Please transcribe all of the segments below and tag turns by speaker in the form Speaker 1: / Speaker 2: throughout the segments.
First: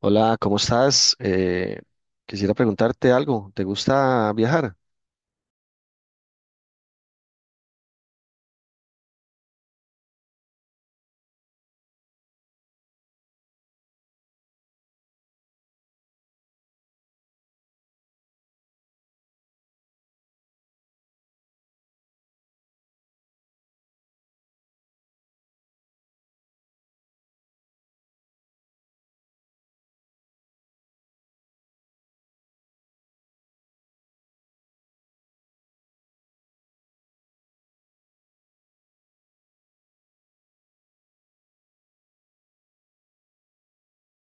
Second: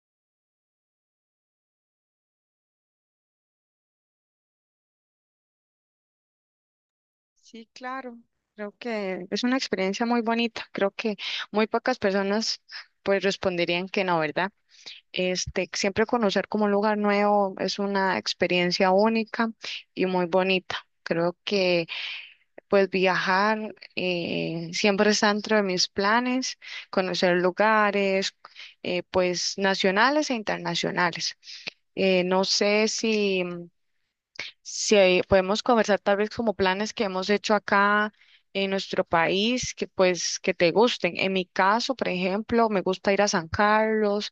Speaker 1: Hola, ¿cómo estás? Quisiera preguntarte algo. ¿Te gusta viajar?
Speaker 2: Sí, claro. Creo que es una experiencia muy bonita. Creo que muy pocas personas pues responderían que no, ¿verdad? Este, siempre conocer como un lugar nuevo es una experiencia única y muy bonita. Creo que pues viajar siempre está dentro de mis planes, conocer lugares pues nacionales e internacionales. No sé si podemos conversar tal vez como planes que hemos hecho acá en nuestro país, que pues que te gusten. En mi caso, por ejemplo, me gusta ir a San Carlos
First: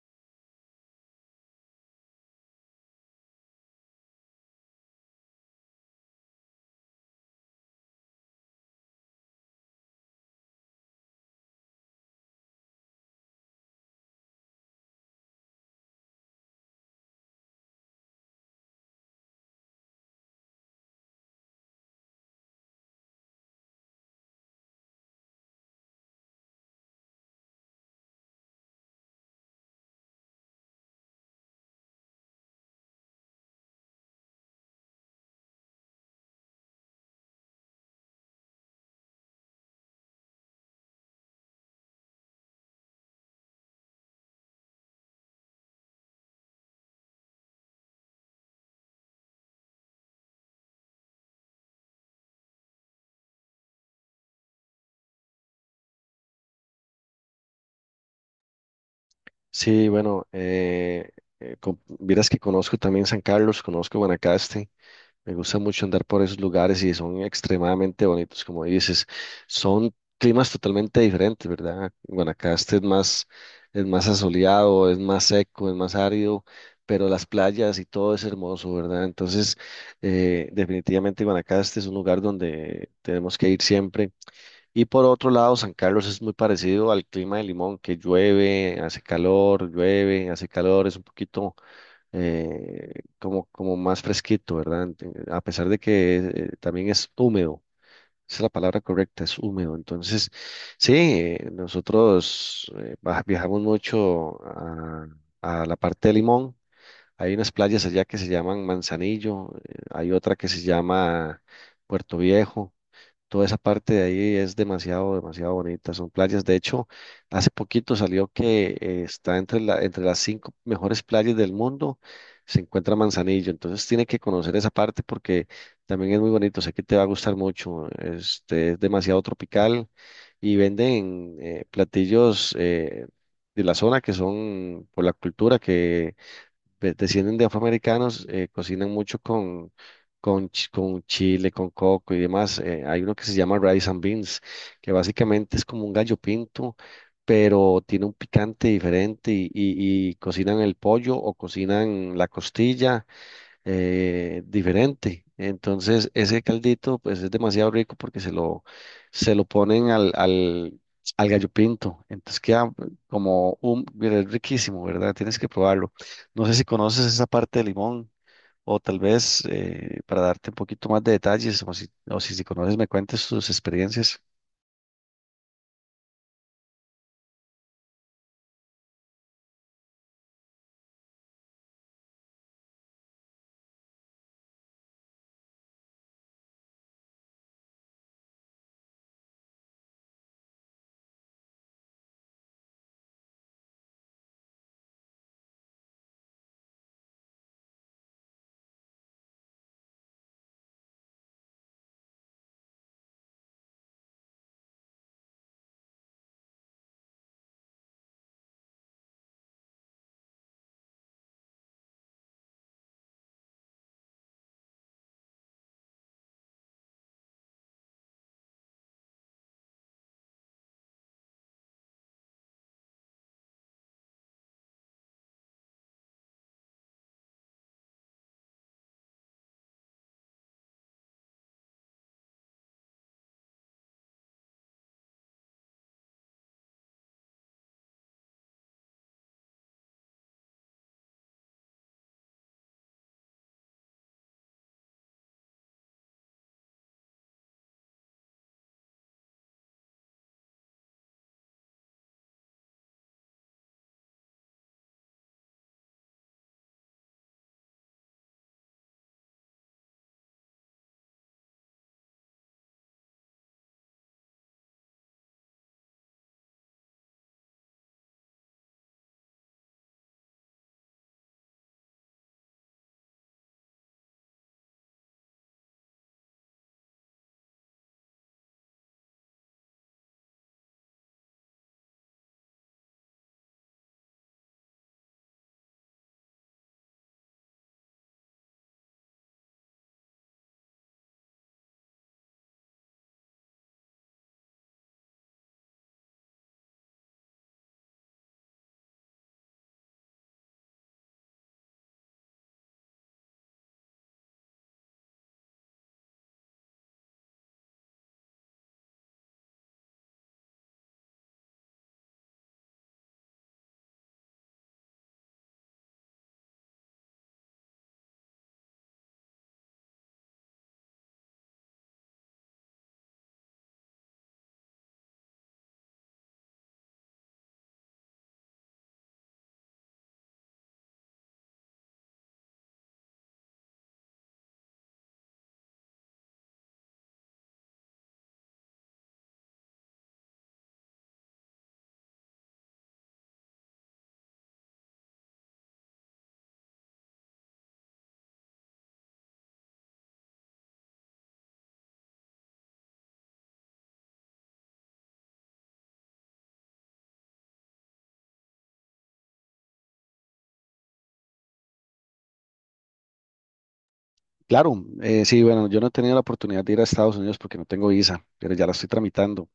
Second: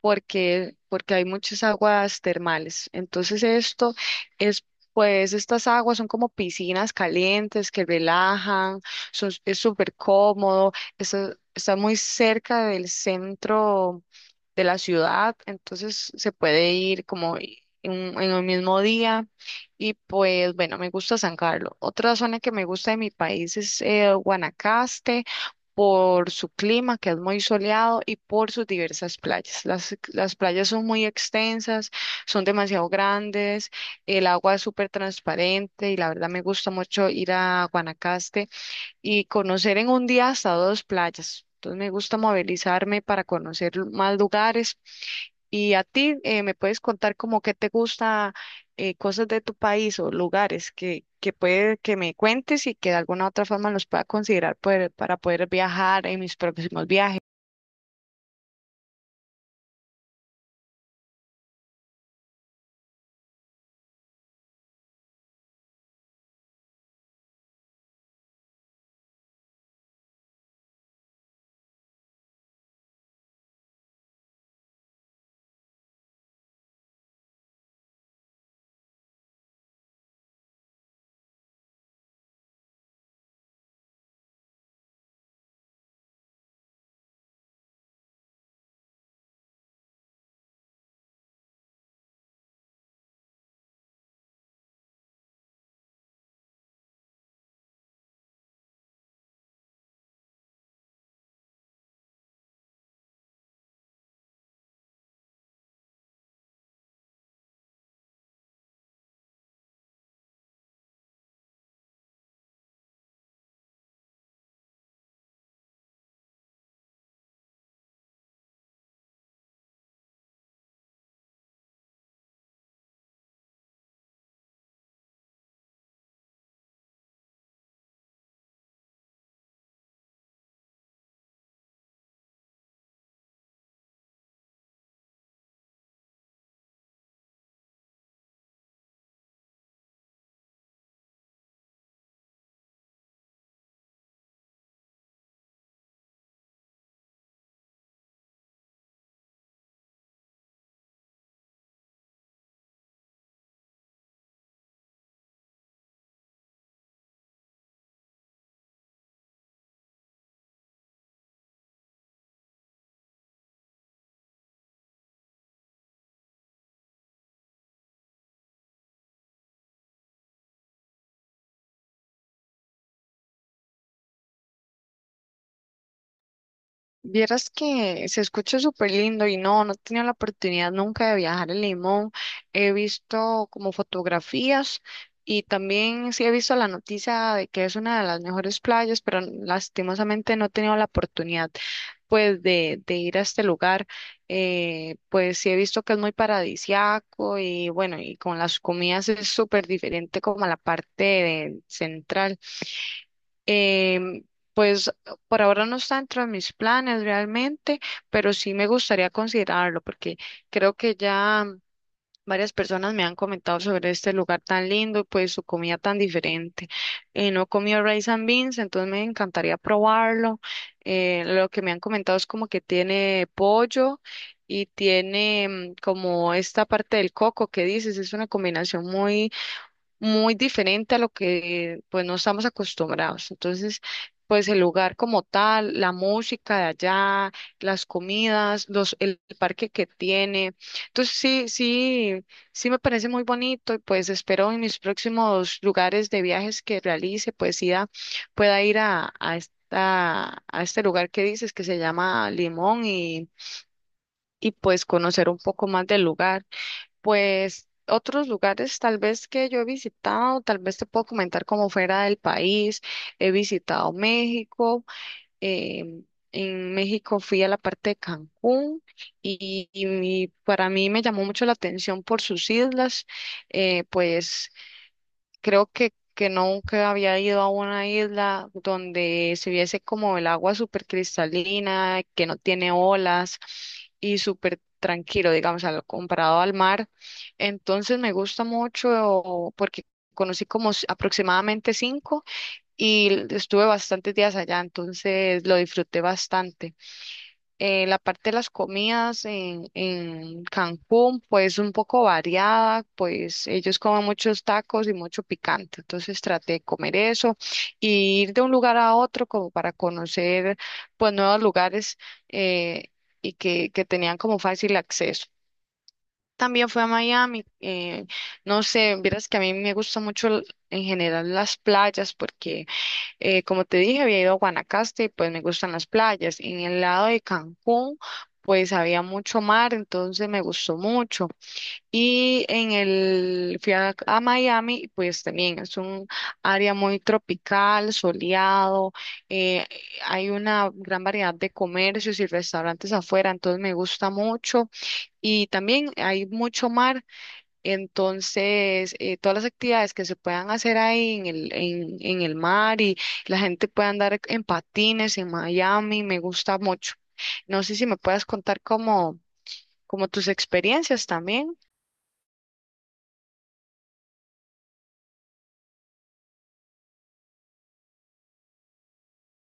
Speaker 2: porque hay muchas aguas termales. Entonces esto es, pues estas aguas son como piscinas calientes que relajan, es súper cómodo, está muy cerca del centro de la ciudad, entonces se puede ir como en el mismo día. Y pues bueno, me gusta San Carlos. Otra zona que me gusta de mi país es Guanacaste por su clima, que es muy soleado, y por sus diversas playas. Las playas son muy extensas, son demasiado grandes, el agua es súper transparente y la verdad me gusta mucho ir a Guanacaste y conocer en un día hasta dos playas. Entonces me gusta movilizarme para conocer más lugares. Y a ti, ¿me puedes contar como qué te gusta, cosas de tu país o lugares que puede que me cuentes y que de alguna otra forma los pueda considerar para poder viajar en mis próximos viajes?
Speaker 1: Sí, bueno, vieras que conozco también San Carlos, conozco Guanacaste. Me gusta mucho andar por esos lugares y son extremadamente bonitos, como dices. Son climas totalmente diferentes, ¿verdad? Guanacaste es más asoleado, es más seco, es más árido, pero las playas y todo es hermoso, ¿verdad? Entonces, definitivamente Guanacaste es un lugar donde tenemos que ir siempre. Y por otro lado, San Carlos es muy parecido al clima de Limón, que llueve, hace calor, es un poquito eh, como más fresquito, ¿verdad? A pesar de que también es húmedo, esa es la palabra correcta, es húmedo. Entonces, sí, nosotros viajamos mucho a la parte de Limón. Hay unas playas allá que se llaman Manzanillo, hay otra que se llama Puerto Viejo. Toda esa parte de ahí es demasiado, demasiado bonita. Son playas. De hecho, hace poquito salió que está entre las cinco mejores playas del mundo. Se encuentra Manzanillo. Entonces tiene que conocer esa parte porque también es muy bonito. Sé que te va a gustar mucho. Este, es demasiado tropical y venden platillos de la zona que son por la cultura que descienden de afroamericanos, cocinan mucho con chile, con coco y demás. Hay uno que se llama rice and beans, que básicamente es como un gallo pinto, pero tiene un picante diferente y cocinan el pollo o cocinan la costilla diferente. Entonces, ese caldito, pues es demasiado rico porque se lo ponen al gallo pinto. Entonces queda como un, mira, es riquísimo, ¿verdad? Tienes que probarlo. No sé si conoces esa parte de limón o tal vez para darte un poquito más de detalles o si, si conoces me cuentes tus experiencias.
Speaker 2: Vieras que se escucha súper lindo y no he tenido la oportunidad nunca de viajar a Limón. He visto como fotografías y también sí he visto la noticia de que es una de las mejores playas, pero lastimosamente no he tenido la oportunidad pues de ir a este lugar. Pues sí he visto que es muy paradisiaco y bueno, y con las comidas es súper diferente como a la central. Em, pues por ahora no está dentro de mis planes realmente, pero sí me gustaría considerarlo porque creo que ya varias personas me han comentado sobre este lugar tan lindo y pues su comida tan diferente. No he comido rice and beans, entonces me encantaría probarlo. Lo que me han comentado es como que tiene pollo y tiene como esta parte del coco que dices, es una combinación muy diferente a lo que pues no estamos acostumbrados. Entonces, pues el lugar como tal, la música de allá, las comidas, el parque que tiene. Entonces, sí me parece muy bonito y pues espero en mis próximos lugares de viajes que realice, pues pueda ir a esta, a este lugar que dices que se llama Limón y pues conocer un poco más del lugar. Pues otros lugares tal vez que yo he visitado, tal vez te puedo comentar como fuera del país. He visitado México. em, en México fui a la parte de Cancún y, para mí me llamó mucho la atención por sus islas. Pues creo que nunca había ido a una isla donde se viese como el agua súper cristalina, que no tiene olas y súper tranquilo, digamos, comparado al mar. Entonces me gusta mucho porque conocí como aproximadamente cinco y estuve bastantes días allá, entonces lo disfruté bastante. La parte de las comidas en Cancún, pues un poco variada, pues ellos comen muchos tacos y mucho picante, entonces traté de comer eso y ir de un lugar a otro como para conocer pues nuevos lugares eh, y que tenían como fácil acceso. También fui a Miami, no sé, vieras que a mí me gusta mucho en general las playas porque como te dije, había ido a Guanacaste y pues me gustan las playas. En el lado de Cancún, pues había mucho mar, entonces me gustó mucho. Y fui a Miami, y pues también es un área muy tropical, soleado, eh, hay una gran variedad de comercios y restaurantes afuera, entonces me gusta mucho. Y también hay mucho mar. Entonces, todas las actividades que se puedan hacer ahí en el mar y la gente puede andar en patines en Miami, me gusta mucho. No sé si me puedas contar como, como tus experiencias también.
Speaker 1: Claro, sí, bueno, yo no he tenido la oportunidad de ir a Estados Unidos porque no tengo visa, pero ya la estoy tramitando.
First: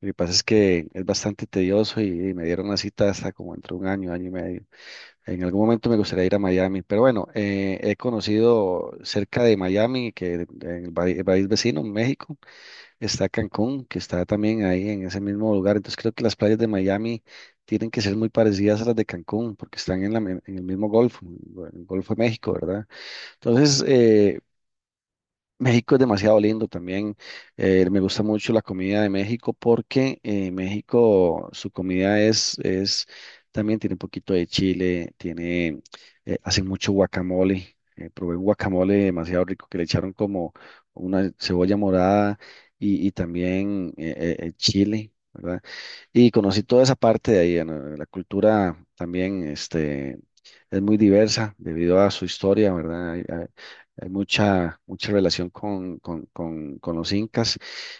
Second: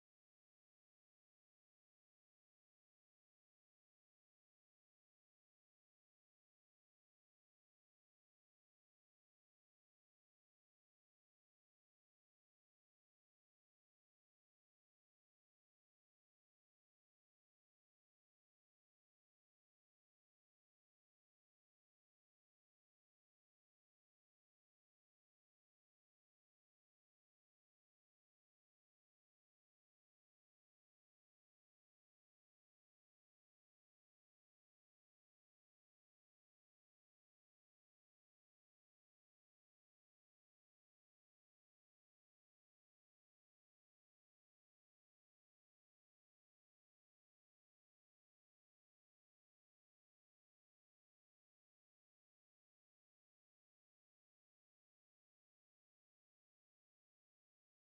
Speaker 1: Lo que pasa es que es bastante tedioso y me dieron una cita hasta como entre un año, año y medio. En algún momento me gustaría ir a Miami, pero bueno, he conocido cerca de Miami, que en el país vecino, México, está Cancún, que está también ahí en ese mismo lugar. Entonces creo que las playas de Miami tienen que ser muy parecidas a las de Cancún porque están en el mismo Golfo, en el Golfo de México, ¿verdad? Entonces, México es demasiado lindo también. Me gusta mucho la comida de México porque México, su es, también tiene un poquito de chile, hacen mucho guacamole. Probé un guacamole demasiado rico que le echaron como una cebolla morada y también chile, ¿verdad? Y conocí toda esa parte de ahí. ¿No? La cultura también, este, es muy diversa debido a su historia, ¿verdad? Hay mucha, mucha relación con los incas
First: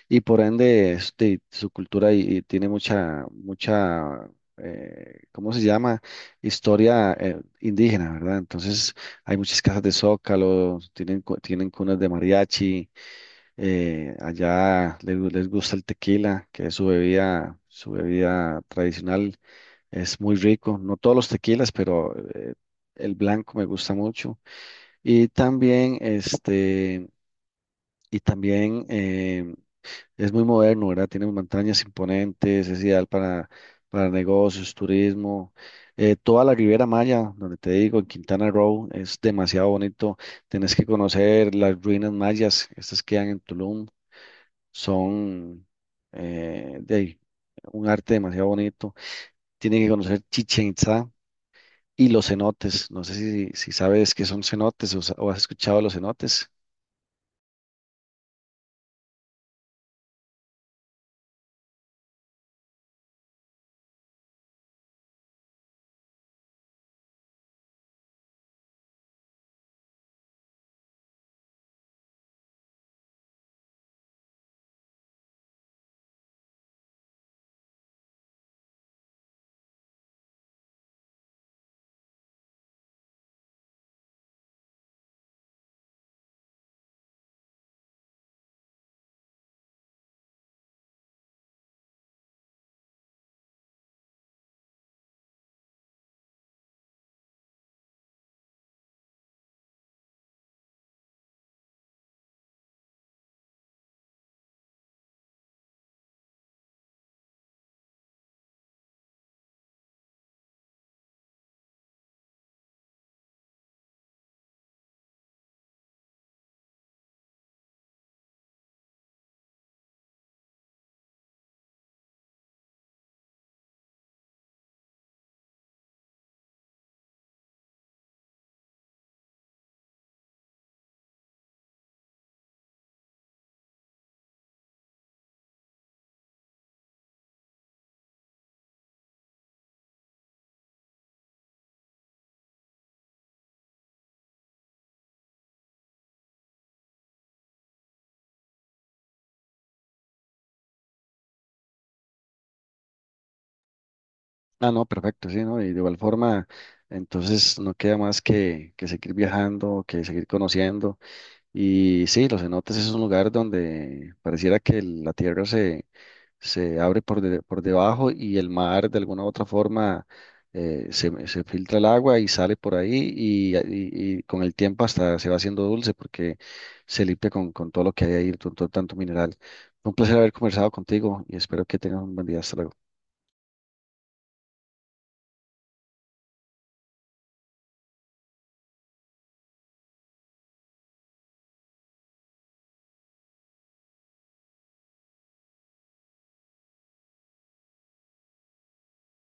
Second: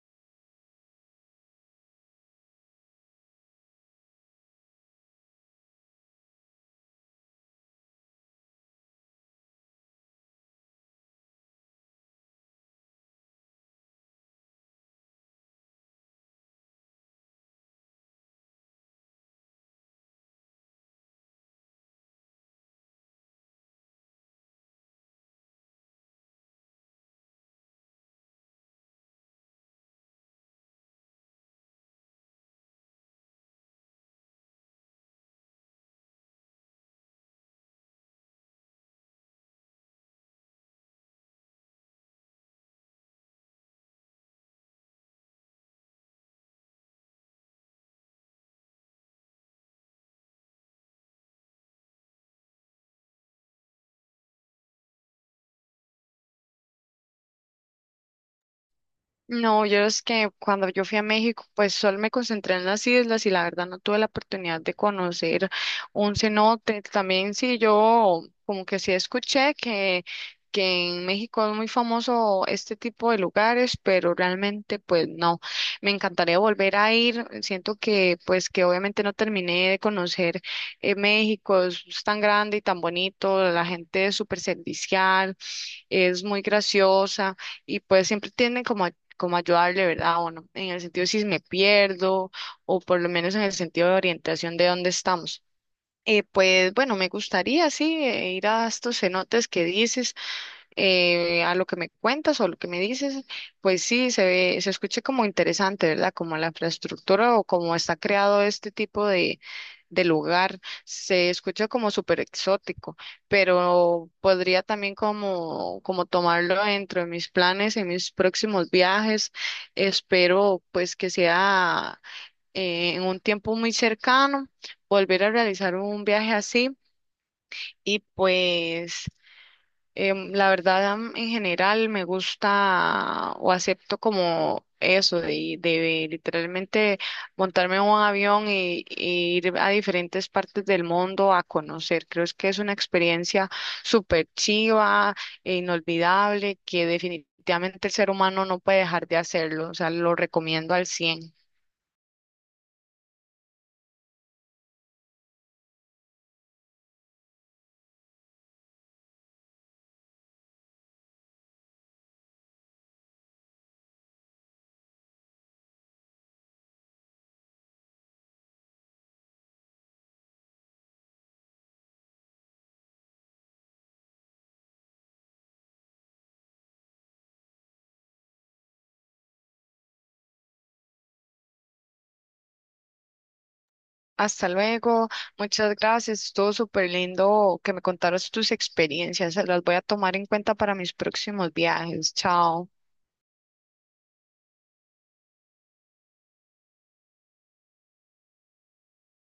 Speaker 1: y por ende este, su cultura y tiene mucha, mucha, ¿cómo se llama? Historia indígena, ¿verdad? Entonces hay muchas casas de zócalo, tienen cunas de mariachi, allá les gusta el tequila, que es su bebida tradicional, es muy rico, no todos los tequilas, pero el blanco me gusta mucho. Y también, este, y también es muy moderno, ¿verdad? Tiene montañas imponentes, es ideal para negocios, turismo. Toda la Riviera Maya, donde te digo, en Quintana Roo, es demasiado bonito. Tienes que conocer las ruinas mayas, estas quedan en Tulum, son de ahí, un arte demasiado bonito. Tienen que conocer Chichen Itza y los cenotes. No sé si sabes qué son cenotes o o has escuchado de los cenotes.
Speaker 2: No, yo es que cuando yo fui a México, pues solo me concentré en las islas y la verdad no tuve la oportunidad de conocer un cenote. También sí, yo como que sí escuché que en México es muy famoso este tipo de lugares, pero realmente pues no. Me encantaría volver a ir. Siento que pues que obviamente no terminé de conocer México, es tan grande y tan bonito, la gente es súper servicial, es muy graciosa y pues siempre tiene como, como ayudarle, ¿verdad? O no, en el sentido si me pierdo o por lo menos en el sentido de orientación de dónde estamos. Pues bueno, me gustaría, sí, ir a estos cenotes que dices, a lo que me cuentas o lo que me dices, pues sí, se ve, se escucha como interesante, ¿verdad? Como la infraestructura o como está creado este tipo de lugar, se escucha como súper exótico, pero podría también como, como tomarlo dentro de mis planes, en mis próximos viajes. Espero pues que sea en un tiempo muy cercano volver a realizar un viaje así. Y pues la verdad, en general me gusta o acepto como eso de literalmente montarme en un avión y ir a diferentes partes del mundo a conocer. Creo es que es una experiencia súper chiva e inolvidable que definitivamente el ser humano no puede dejar de hacerlo. O sea, lo recomiendo al 100.
Speaker 1: Ah, no, perfecto, sí, ¿no? Y de igual forma, entonces no queda más que seguir viajando, que seguir conociendo. Y sí, los cenotes es un lugar donde pareciera que la tierra se se, abre por debajo y el mar de alguna u otra forma se filtra el agua y sale por ahí y con el tiempo hasta se va haciendo dulce porque se limpia con todo lo que hay ahí, con todo tanto mineral. Fue un placer haber conversado contigo y espero que tengas un buen día. Hasta luego.
Speaker 2: Hasta luego, muchas gracias, estuvo súper lindo que me contaras tus experiencias, las voy a tomar en cuenta para mis próximos viajes, chao.